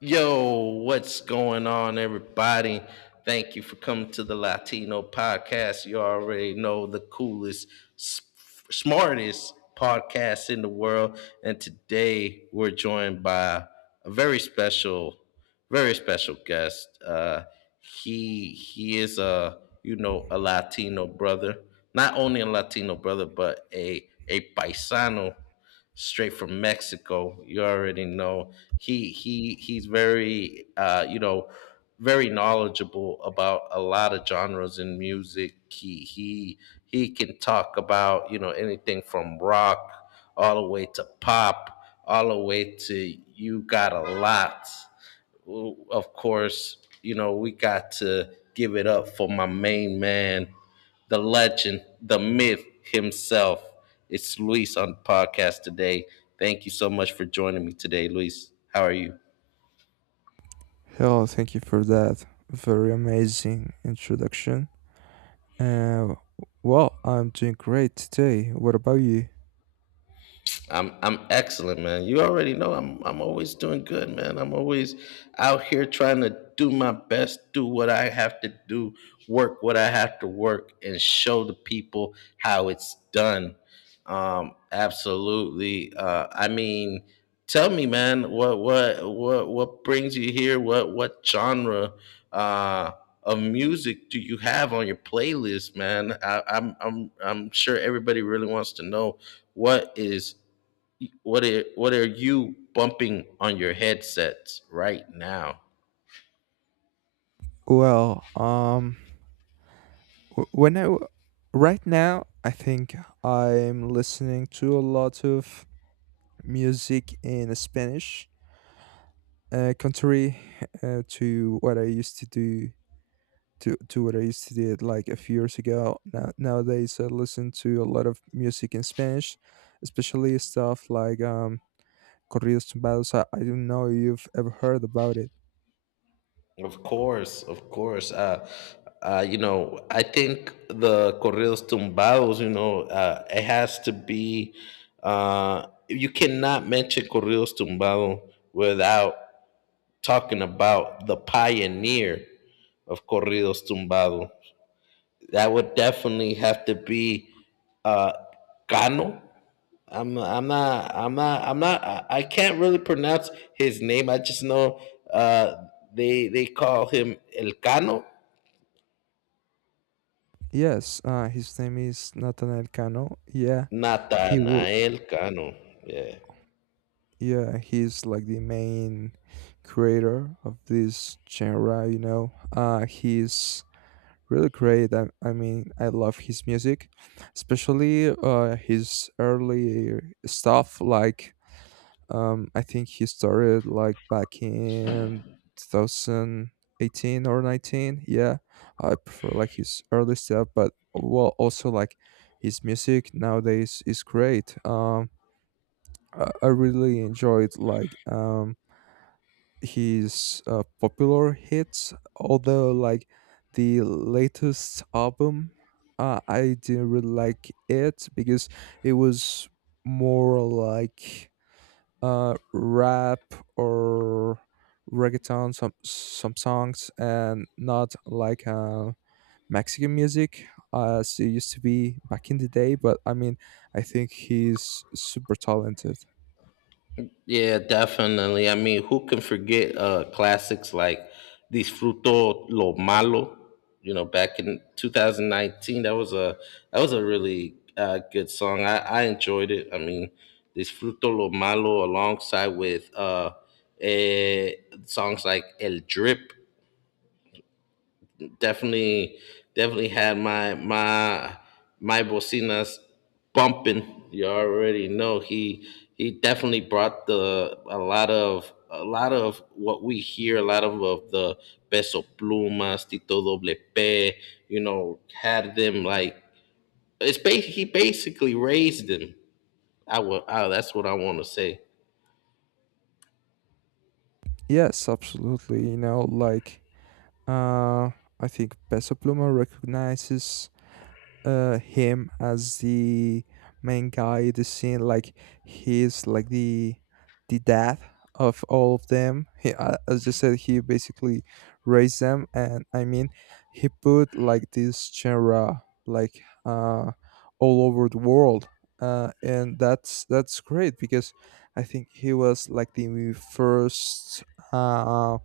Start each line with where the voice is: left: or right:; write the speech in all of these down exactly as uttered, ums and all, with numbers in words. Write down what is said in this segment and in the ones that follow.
left: Yo, what's going on, everybody? Thank you for coming to the Latino podcast. You already know the coolest, s- smartest podcast in the world. And today we're joined by a very special, very special guest. Uh, he he is a you know a Latino brother, not only a Latino brother, but a a paisano straight from Mexico. You already know he he he's very uh, you know very knowledgeable about a lot of genres in music. He he he can talk about you know anything from rock all the way to pop all the way to you got a lot of course, you know, we got to give it up for my main man, the legend, the myth himself. It's Luis on the podcast today. Thank you so much for joining me today, Luis. How are you?
right: Hello, thank you for that very amazing introduction. Uh, well, I'm doing great today. What about you?
left: I'm I'm excellent, man. You already know I'm I'm always doing good, man. I'm always out here trying to do my best, do what I have to do, work what I have to work, and show the people how it's done. Um, absolutely. Uh, I mean, tell me, man, what what what what brings you here? What what genre uh, of music do you have on your playlist, man? I, I'm I'm I'm sure everybody really wants to know what is what are, what are you bumping on your headsets right now?
right: Well, um, w- when I w- right now, I think I'm listening to a lot of music in Spanish, uh, contrary uh, to what I used to do. To, to what I used to do like a few years ago. Now, nowadays, I listen to a lot of music in Spanish, especially stuff like um, corridos tumbados. I, I don't know if you've ever heard about it.
left: Of course, of course. Uh, uh, you know, I think the corridos tumbados. You know, uh, it has to be. Uh, you cannot mention corridos tumbado without talking about the pioneer of corridos tumbado. That would definitely have to be uh, Cano. I'm I'm not I'm not I'm not I I can't really pronounce his name. I just know uh they they call him El Cano,
right: Yes, uh, his name is Nathaniel Cano. Yeah, he would.
left: Nathanael Cano. Yeah.
right: Yeah, he's like the main creator of this genre. You know, uh, he's really great. I, I mean, I love his music, especially uh, his early stuff like, Um, I think he started like back in two thousand eighteen or nineteen. Yeah, I prefer like his early stuff, but well, also like his music nowadays is great. Um, I, I really enjoyed like um his uh, popular hits, although like the latest album. Uh, I didn't really like it because it was more like uh, rap or reggaeton, some some songs, and not like uh, Mexican music uh, as it used to be back in the day. But I mean, I think he's super talented.
left: Yeah, definitely. I mean, who can forget uh, classics like "Disfruto lo malo"? You know, back in two thousand nineteen, that was a that was a really uh, good song. I, I enjoyed it. I mean, "Disfruto lo malo" alongside with uh, eh, songs like "El Drip," definitely definitely had my my my bocinas bumping. You already know he he definitely brought the a lot of a lot of what we hear a lot of, of the peso plumas, Tito Doble P, you know, had them like it's ba- he basically raised them. I will I, that's what I want to say.
right: Yes, absolutely. You know, like uh, I think Peso Pluma recognizes uh him as the main guy in the scene, like he's like the the dad of all of them. He, uh, as you said, he basically raised them. And I mean, he put like this genre like uh all over the world, uh and that's that's great because I think he was like the first uh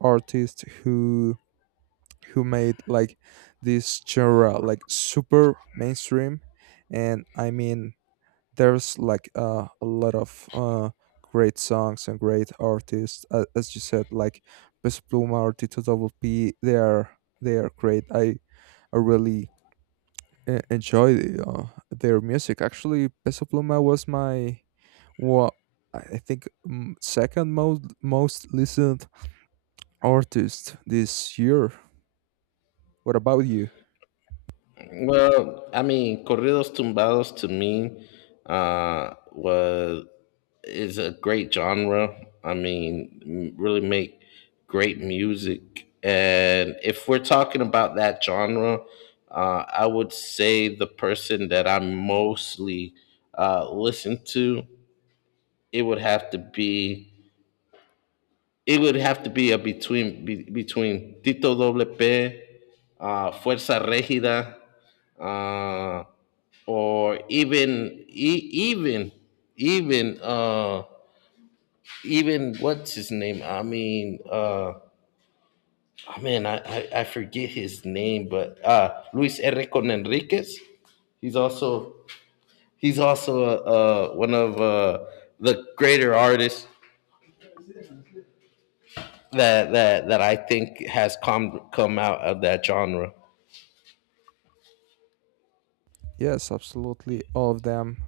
right: artist who who made like this genre like super mainstream. And I mean, there's like uh, a lot of uh, great songs and great artists, uh, as you said, like Best Pluma or Tito Double P. they are they are great. I i really uh, enjoy the, uh, their music. Actually, Peso Pluma was my what I I think mm, second most most listened artist this year. What about you?
left: Well, I mean, corridos tumbados to me uh, was is a great genre. I mean, m- really make great music. And if we're talking about that genre, uh, I would say the person that I mostly uh, listen to, it would have to be it would have to be a between be, between Tito Doble P, uh, Fuerza Regida, uh, or even e- even even uh, even what's his name? I mean, uh, I mean, I, I I forget his name, but uh, Luis R. Con Enriquez. He's also he's also uh, one of uh, the greater artists that that that I think has come come out of that genre.
right: Yes, absolutely. All of them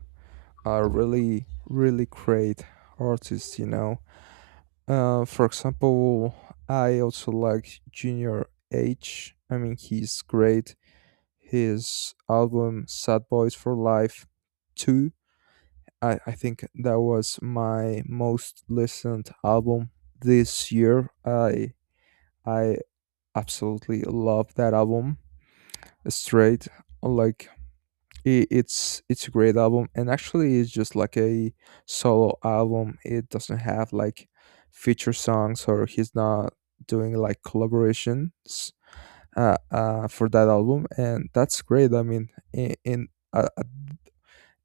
right: are really, really great artists, you know. Uh, for example, I also like Junior H. I mean, he's great. His album Sad Boys for Life two, I, I think that was my most listened album this year. I I absolutely love that album, straight. Like i- it's it's a great album, and actually it's just like a solo album. It doesn't have like feature songs, or he's not doing like collaborations uh, uh for that album, and that's great. I mean, in in, uh, uh,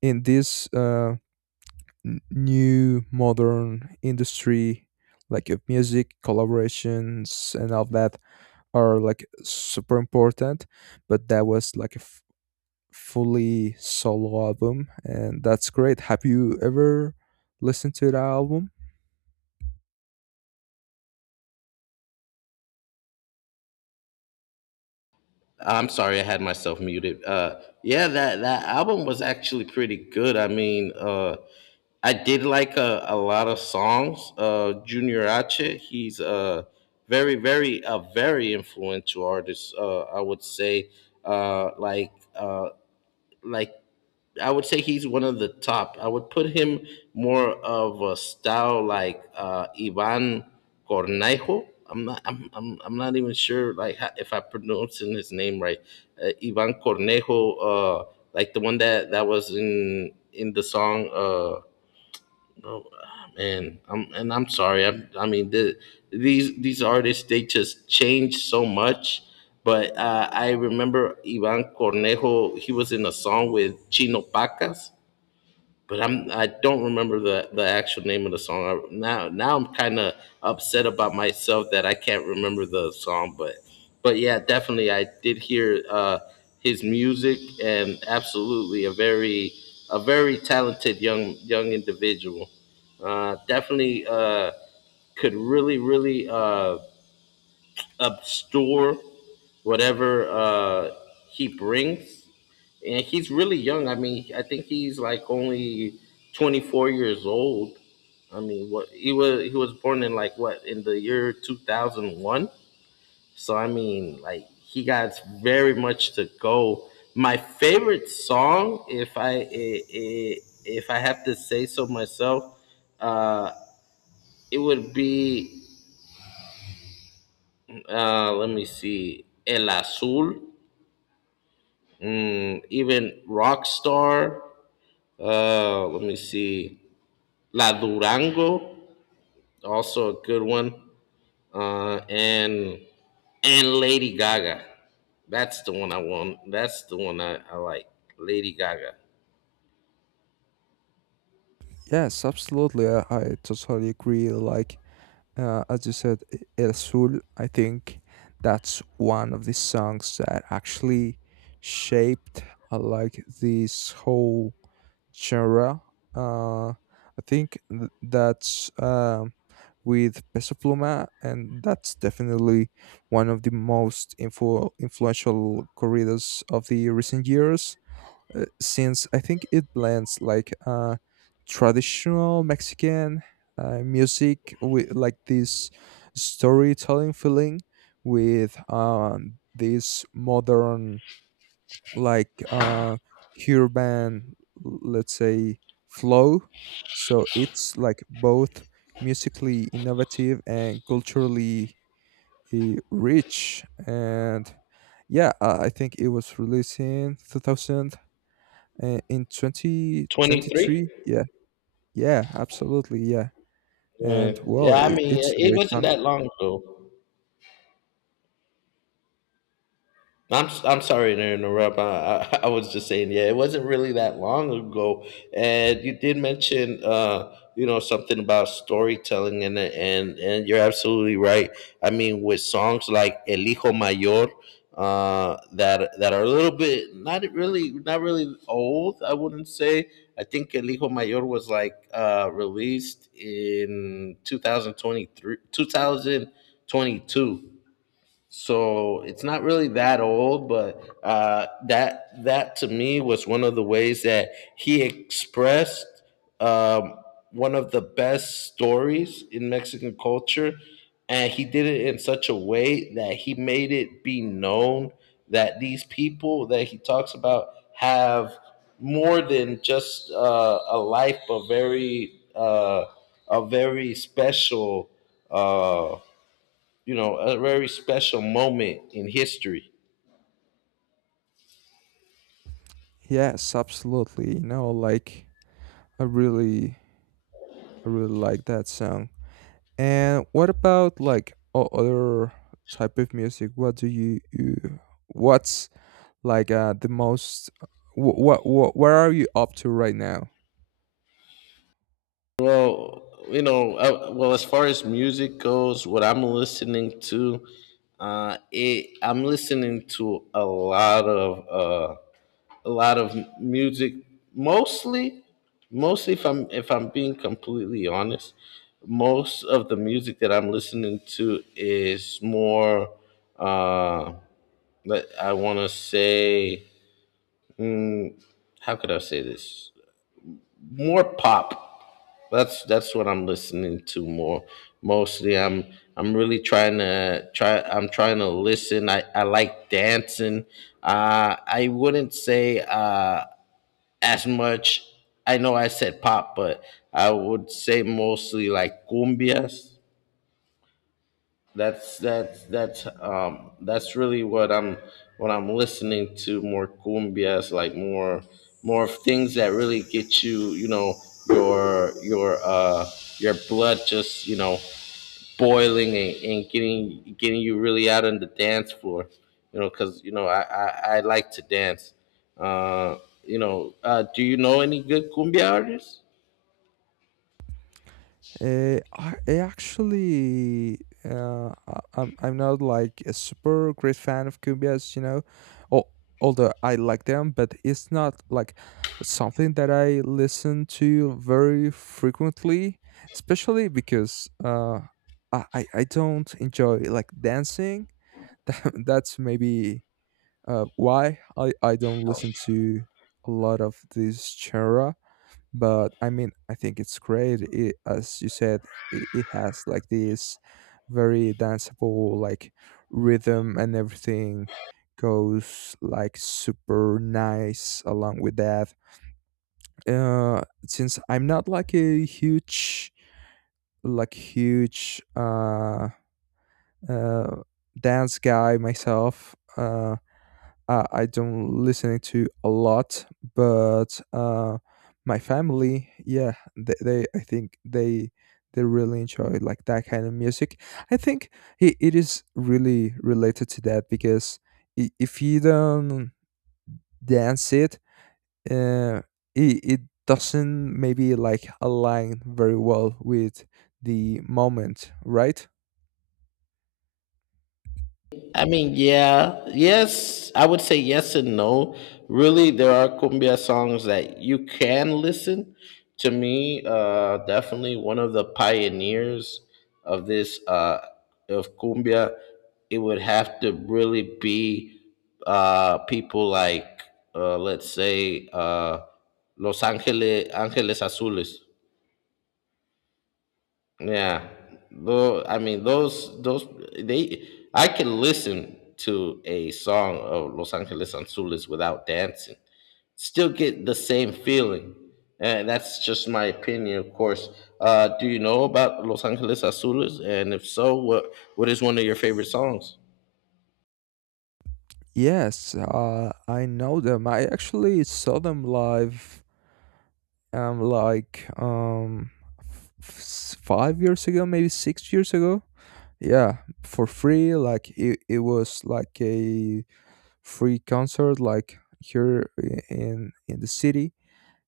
right: in this uh n- new modern industry, like of music, collaborations and all that are like super important. But that was like a fully solo album, and that's great. Have you ever listened to that album?
left: I'm sorry, I had myself muted. Uh, yeah, that that album was actually pretty good. I mean, uh, I did like a, a lot of songs. Uh, Junior Ache, he's a very, very, a very influential artist. Uh, I would say, uh, like, uh, like I would say he's one of the top. I would put him more of a style like uh, Ivan Cornejo. I'm not. I'm, I'm. I'm not even sure like how, if I pronouncing his name right. Uh, Ivan Cornejo, uh, like the one that that was in in the song. Uh, no, ah, Man, I'm and I'm sorry. I'm, I mean, the, these these artists they just change so much. But uh, I remember Ivan Cornejo. He was in a song with Chino Pacas, but I'm I don't remember the the actual name of the song. I, now Now I'm kind of upset about myself that I can't remember the song, but but yeah, definitely I did hear uh, his music, and absolutely a very a very talented young young individual. Uh, definitely uh, could really really uh, upstore whatever uh, he brings. And he's really young. I mean, I think he's like only twenty-four years old. I mean, what he was he was born in like what in the year two thousand one. So I mean, like he got very much to go. My favorite song, if I i- i- if I have to say so myself, uh, it would be uh, let me see, El Azul, mm, even Rockstar. Uh, let me see. La Durango, also a good one, uh, and and Lady Gaga. That's the one I want. That's the one I, I like. Lady Gaga.
right: Yes, absolutely. I, I totally agree. Like, uh, as you said, E- el sul, I think that's one of the songs that actually shaped, uh, like, this whole genre. uh, I think th- that's, um, with Peso Pluma, and that's definitely one of the most influ- influential corridos of the recent years. Uh, since I think it blends like uh, traditional Mexican uh, music with like this storytelling feeling, with um, this modern, like uh urban, let's say, flow. So it's like both musically innovative and culturally uh, rich. And yeah, uh, I think it was released in two thousand, uh, in
left: Twenty three.
right: twenty twenty-three. Yeah. Yeah, absolutely. Yeah.
left: Yeah,
right: And well,
left: yeah. I
right: it,
left: mean,
right: it's a
left: it
right: great
left: wasn't
right: song.
left: that long ago. I'm s- I'm sorry to interrupt. I, I I was just saying, yeah, it wasn't really that long ago, and you did mention, uh, you know, something about storytelling, and and and you're absolutely right. I mean, with songs like El Hijo Mayor, uh, that that are a little bit not really not really old, I wouldn't say. I think El Hijo Mayor was like uh, released in two thousand twenty-three, twenty twenty-two, so it's not really that old, but uh, that that to me was one of the ways that he expressed um, one of the best stories in Mexican culture, and he did it in such a way that he made it be known that these people that he talks about have more than just uh, a life, but very uh, a very special. Uh, you know, a very special moment in history.
right: Yes, absolutely. You know, like, i really i really like that song. And what about like o- other type of music? What do you, you what's like uh, the most what what what Where are you up to right now?
left: Well, you know, uh, well, as far as music goes, what I'm listening to, uh, it, I'm listening to a lot of uh, a lot of music, mostly, mostly if I'm if I'm being completely honest, most of the music that I'm listening to is more. Uh, let- I want to say, mm, how could I say this? More pop. That's that's what I'm listening to more. Mostly, I'm I'm really trying to try. I'm trying to listen. I I like dancing. Uh, I wouldn't say uh as much. I know I said pop, but I would say mostly like cumbias. That's that's that's um that's really what i'm what I'm listening to more, cumbias, like more more of things that really get you, you know, your your uh your blood just, you know, boiling, and, and getting getting you really out on the dance floor, you know. Because you know I, I I like to dance. uh you know uh do you know any good cumbia artists?
right: Uh, I I actually, uh, I- I'm I'm not like a super great fan of cumbias, you know. Al- Although I like them, but it's not like something that I listen to very frequently, especially because uh, I I I don't enjoy like dancing. That's maybe uh, why I I don't listen to a lot of this genre. But I mean, I think it's great. It, as you said, it, it has like this very danceable like rhythm, and everything goes like super nice along with that. Uh since I'm not like a huge like huge uh uh dance guy myself, uh uh, I don't listen it to a lot. But uh, my family, yeah, they, they I think they they really enjoy like that kind of music. I think it, it is really related to that, because i- if you don't dance it, uh, it it doesn't maybe like align very well with the moment, right?
left: I mean, yeah, yes, I would say yes and no. Really, there are cumbia songs that you can listen. To me, uh, definitely one of the pioneers of this uh, of cumbia, it would have to really be uh, people like, uh, let's say, uh, Los Angeles Angeles Azules. Yeah, though I mean those those they I can listen to a song of Los Angeles Azules without dancing, still get the same feeling, and that's just my opinion, of course. Uh, do you know about Los Angeles Azules? And if so, what what is one of your favorite songs?
right: Yes, uh, I know them. I actually saw them live, um like um f- five years ago, maybe six years ago. Yeah, for free. Like it, it was like a free concert, like here, i- in in the city.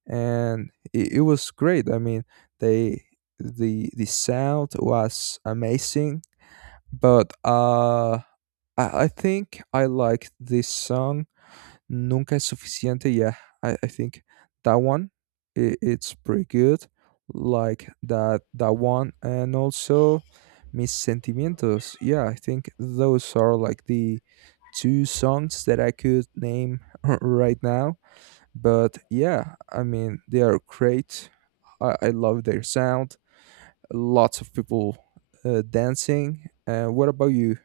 right: And it, it was great. I mean, they the the sound was amazing. But uh I, I think I like this song, Nunca es suficiente. Yeah, I, I think that one, I it's pretty good. Like that that one, and also Mis Sentimientos. Yeah, I think those are like the two songs that I could name right now. But yeah, I mean, they are great. I, I love their sound. Lots of people, uh, dancing. Uh, what about you?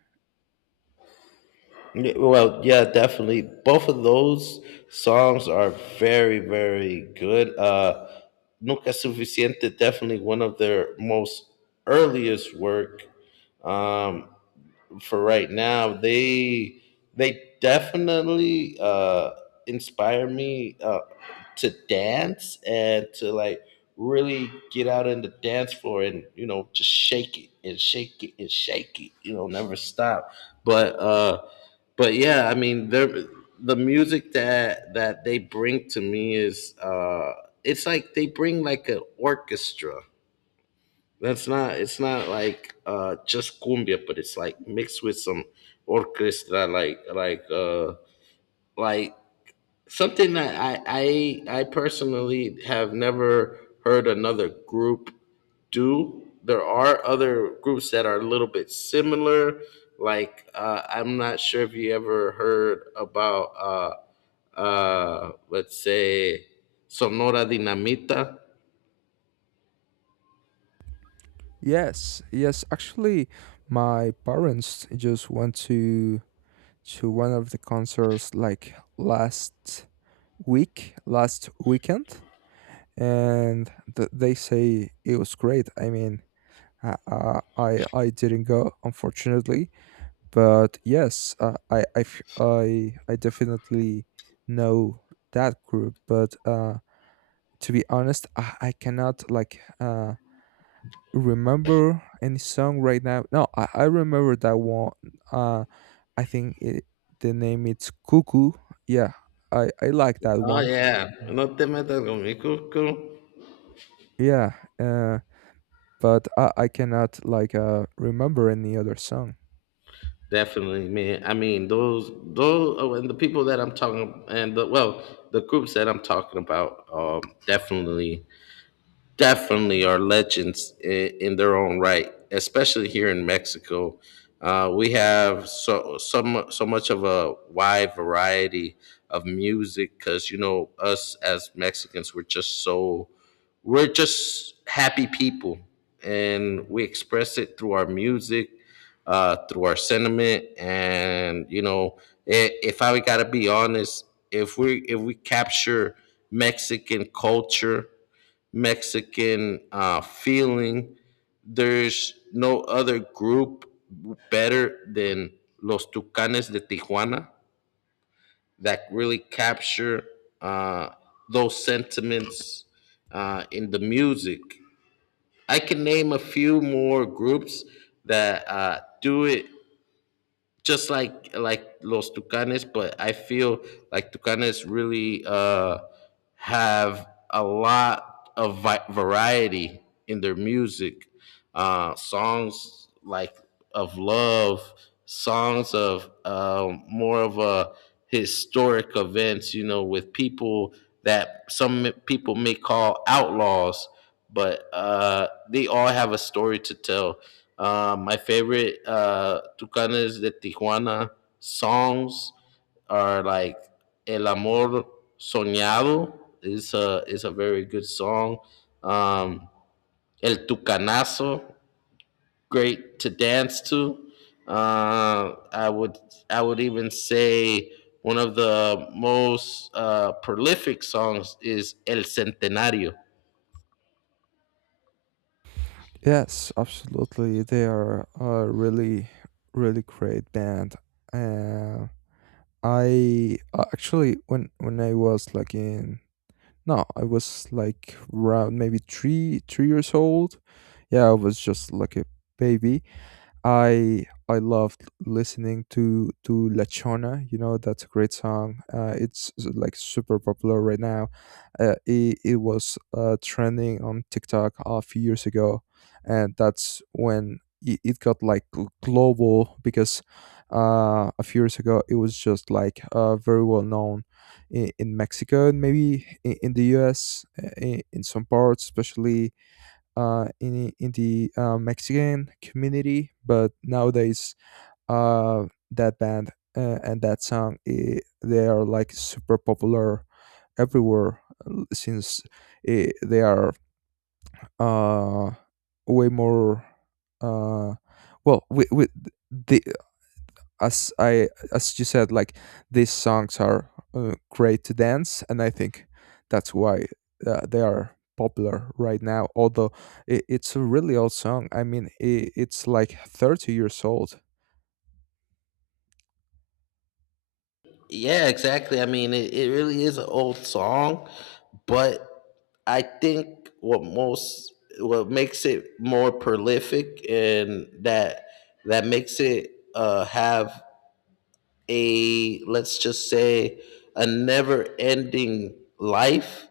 left: Yeah. Well, yeah, definitely. Both of those songs are very, very good. Uh, Nunca Suficiente, definitely one of their most earliest work. Um, for right now they they definitely uh inspire me uh to dance and to like really get out in the dance floor, and you know, just shake it and shake it and shake it, you know, never stop. But uh but yeah, I mean, they're the music that that they bring to me is uh it's like they bring like an orchestra. That's not. It's not like uh, just cumbia, but it's like mixed with some orchestra, like like uh, like something that I I I personally have never heard another group do. There are other groups that are a little bit similar. Like uh, I'm not sure if you ever heard about uh, uh, let's say, Sonora Dinamita.
right: Yes, yes. Actually, my parents just went to to one of the concerts like last week, last weekend. And th- they say it was great. I mean, uh, uh, I I didn't go, unfortunately. But yes, uh, I I f- I I definitely know that group. But uh, to be honest, I, I cannot like, uh, remember any song right now. No, I, I remember that one. Uh, I think it, the name, it's Cuckoo. Yeah, I, I like that
left: Oh
right: one.
left: yeah, no te metas con mi cucu.
right: Yeah, uh, but I, I cannot like, uh, remember any other song.
left: Definitely, man. I mean, those, those, oh, and the people that I'm talking, and the well, the groups that I'm talking about, um, definitely definitely are legends in, in their own right, especially here in Mexico. Uh, we have so so mu- so much of a wide variety of music, because you know us as Mexicans, we're just so we're just happy people, and we express it through our music, uh, through our sentiment, and you know, i- if I gotta be honest, if we if we capture Mexican culture, Mexican uh, feeling. There's no other group better than Los Tucanes de Tijuana that really capture uh, those sentiments uh, in the music. I can name a few more groups that uh, do it just like like Los Tucanes, but I feel like Tucanes really uh, have a lot of vi- variety in their music. Uh, songs like of love, songs of um more of a historic events, you know, with people that some people may call outlaws, but uh, they all have a story to tell. Uh, my favorite uh, Tucanes de Tijuana songs are like El Amor Soñado is a, is a very good song. Um, El Tucanazo, great to dance to. Uh, I would I would even say one of the most uh, prolific songs is El Centenario.
right: Yes, absolutely. They are a really, really great band. Uh, I uh, Actually, when when I was like in no, I was like around maybe three three years old. Yeah, I was just like a baby. I I loved listening to to Lachona. You know, that's a great song. Uh, it's s- like super popular right now. Uh, it it was uh, trending on TikTok a few years ago, and that's when it, it got like gl- global, because uh, a few years ago it was just like uh, very well known in, in Mexico, and maybe in, in the U S, uh, in, in some parts, especially uh, in in the uh, Mexican community. But nowadays, uh, that band, uh, and that song, eh, they are like super popular everywhere, uh, since eh, they are uh, way more, uh, well, we, we, they, as I as you said, like these songs are, uh, great to dance, and I think that's why uh, they are popular right now. Although it, it's a really old song. I mean, I it's like thirty years old.
left: Yeah, exactly. I mean, it, it really is an old song, but I think what most, what makes it more prolific and that that makes it uh, have, a, let's just say, a never ending life.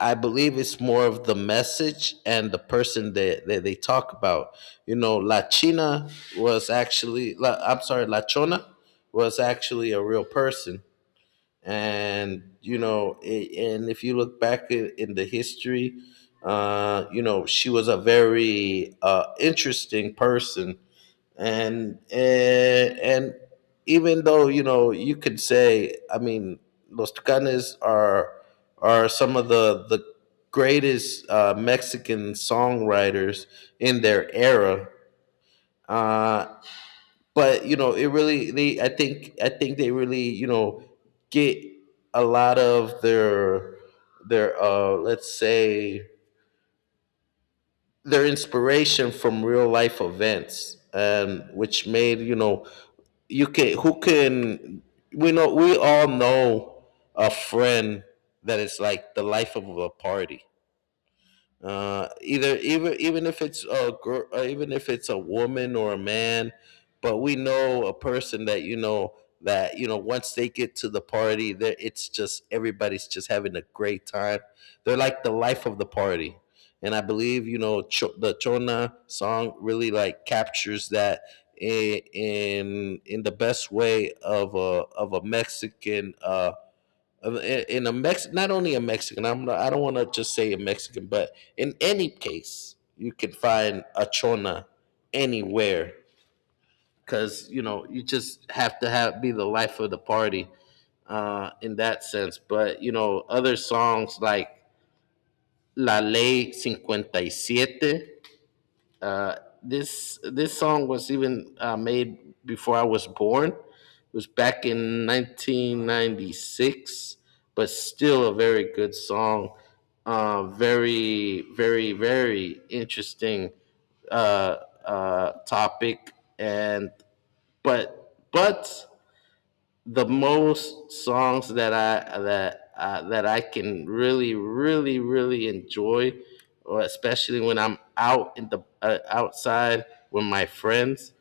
left: I believe it's more of the message and the person that, that they talk about. You know, La China was actually, La, I'm sorry, La Chona was actually a real person, and you know it, and if you look back in, in the history, uh you know, she was a very uh interesting person, and and, and even though, you know, you could say, I mean, Los Tucanes are are some of the the greatest uh Mexican songwriters in their era, uh but you know, it really, they I think I think they really, you know, get a lot of their their uh let's say, their inspiration from real life events, and which made, you know, you can who can, we know we all know a friend that is like the life of a party, uh, either even even if it's a girl, uh, even if it's a woman or a man, but we know a person that, you know, that you know, once they get to the party, there, it's just everybody's just having a great time. They're like the life of the party, and I believe, you know, Cho- the Chona song really like captures that in in in the best way of a of a Mexican uh, uh, in a Mex, not only a Mexican. I'm not, I don't want to just say a Mexican, but in any case, you can find a chona anywhere, because, you know, you just have to have be the life of the party uh, in that sense. But you know, other songs like La Ley fifty seven, uh, this this song was even uh, made before I was born. It was back in nineteen ninety-six, but still a very good song. Uh, very very very interesting uh, uh, topic, and but but the most songs that I that uh, that I can really really really enjoy, or especially when I'm out in the, uh, outside with my friends,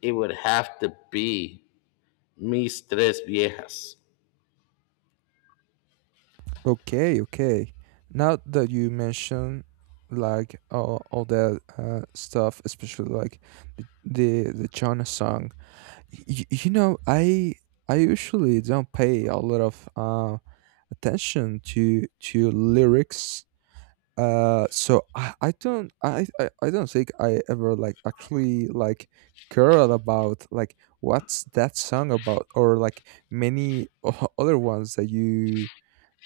left: it would have to be Mis Tres Viejas.
right: Okay, okay. Now that you mention like all, all that uh, stuff, especially like the the China song, y- you know, I I usually don't pay a lot of uh, attention to to lyrics. Uh, so I, I don't I, I I don't think I ever like actually like cared about like what's that song about, or like many o- other ones that you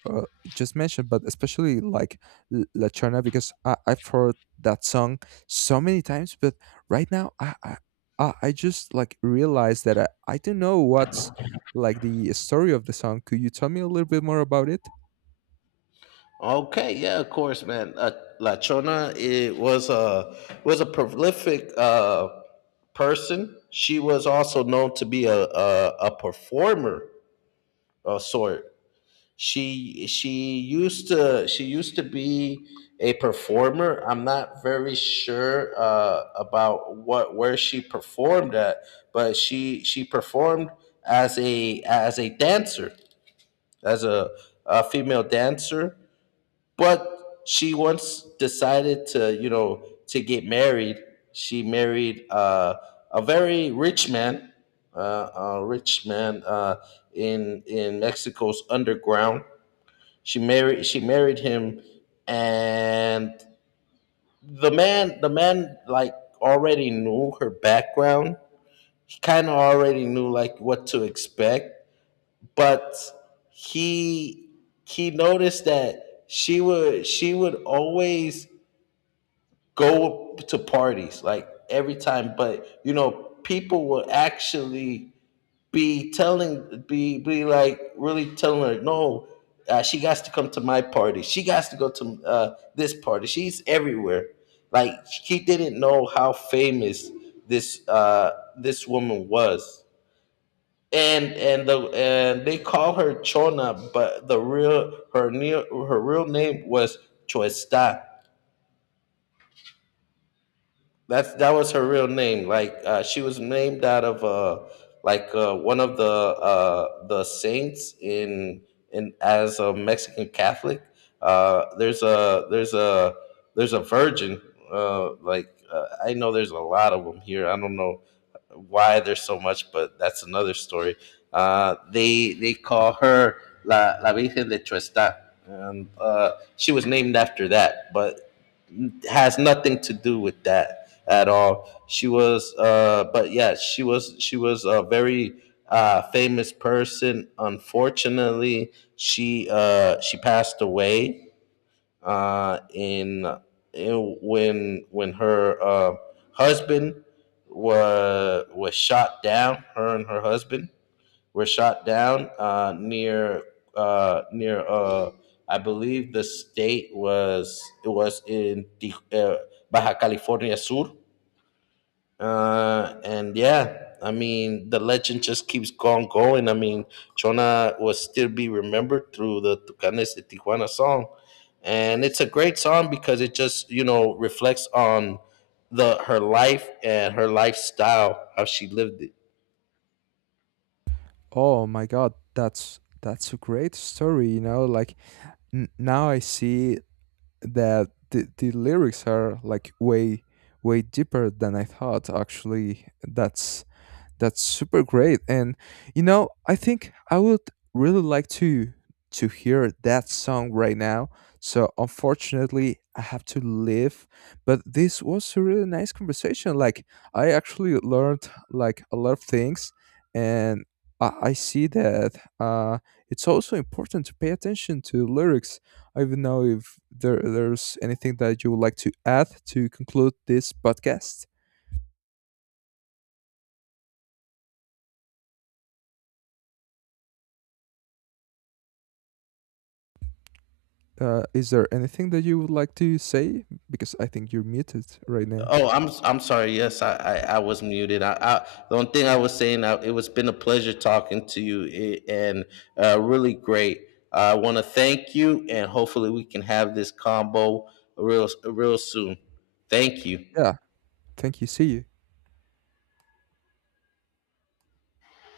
right: uh, just mentioned, but especially like L- La Chona, because I, I've heard that song so many times. But right now, I I, I I just like realized that I, I don't know what's like the story of the song. Could you tell me a little bit more about it?
left: Okay, yeah, of course, man. Uh, La Chona, it was a, was a prolific uh, person. She was also known to be a a, a performer of sort. She she used to she used to be a performer. I'm not very sure uh, about what where she performed at, but she she performed as a, as a dancer, as a, a female dancer. But she once decided to, you know, to get married. She married uh, a very rich man, uh, a rich man uh, in in Mexico's underground. She married she married him, and the man the man like, already knew her background. He kind of already knew like what to expect, but he he noticed that she would, she would always go to parties like every time, but you know, people will actually be telling, be be like really telling her, no, uh, she got to come to my party, she got to go to, uh, this party, she's everywhere. Like, he didn't know how famous this, uh, this woman was. and and the and they call her Chona, but the real her near her real name was Choesta. That's, that was her real name. Like, uh, she was named out of, uh, like uh, one of the, uh, the saints in in as a Mexican Catholic. Uh, there's a there's a there's a virgin. Uh, like uh, I know there's a lot of them here. I don't know why there's so much, but that's another story. Uh, they they call her La La Virgen de Chuesta, and uh, she was named after that. But has nothing to do with that at all. She was, uh, but yeah, she was, she was a very uh, famous person. Unfortunately, she uh, she passed away uh, in, in when when her uh, husband was was shot down. Her and her husband were shot down uh, near, uh, near uh, I believe the state was, it was in Ti- uh, Baja California Sur. Uh, and yeah, I mean, the legend just keeps going, going. I mean, Chona will still be remembered through the Tucanes de Tijuana song, and it's a great song because it just, you know, reflects on the her life and her lifestyle, how she lived it.
right: Oh my god, that's that's a great story. You know, like n- now I see that the, the lyrics are like way way deeper than I thought. Actually, that's that's super great. And you know, I think I would really like to to hear that song right now. So unfortunately, I have to leave. But this was a really nice conversation. Like, I actually learned like a lot of things, and I, I see that uh, it's also important to pay attention to lyrics. I don't know if there there's anything that you would like to add to conclude this podcast. Uh, is there anything that you would like to say? Because I think you're muted right now.
left: Oh, I'm I'm sorry. Yes, I I, I was muted. I, I The only thing I was saying, I, it was been a pleasure talking to you, i- and uh, really great. I want to thank you, and hopefully we can have this combo real real soon. Thank you.
right: Yeah. Thank you. See you.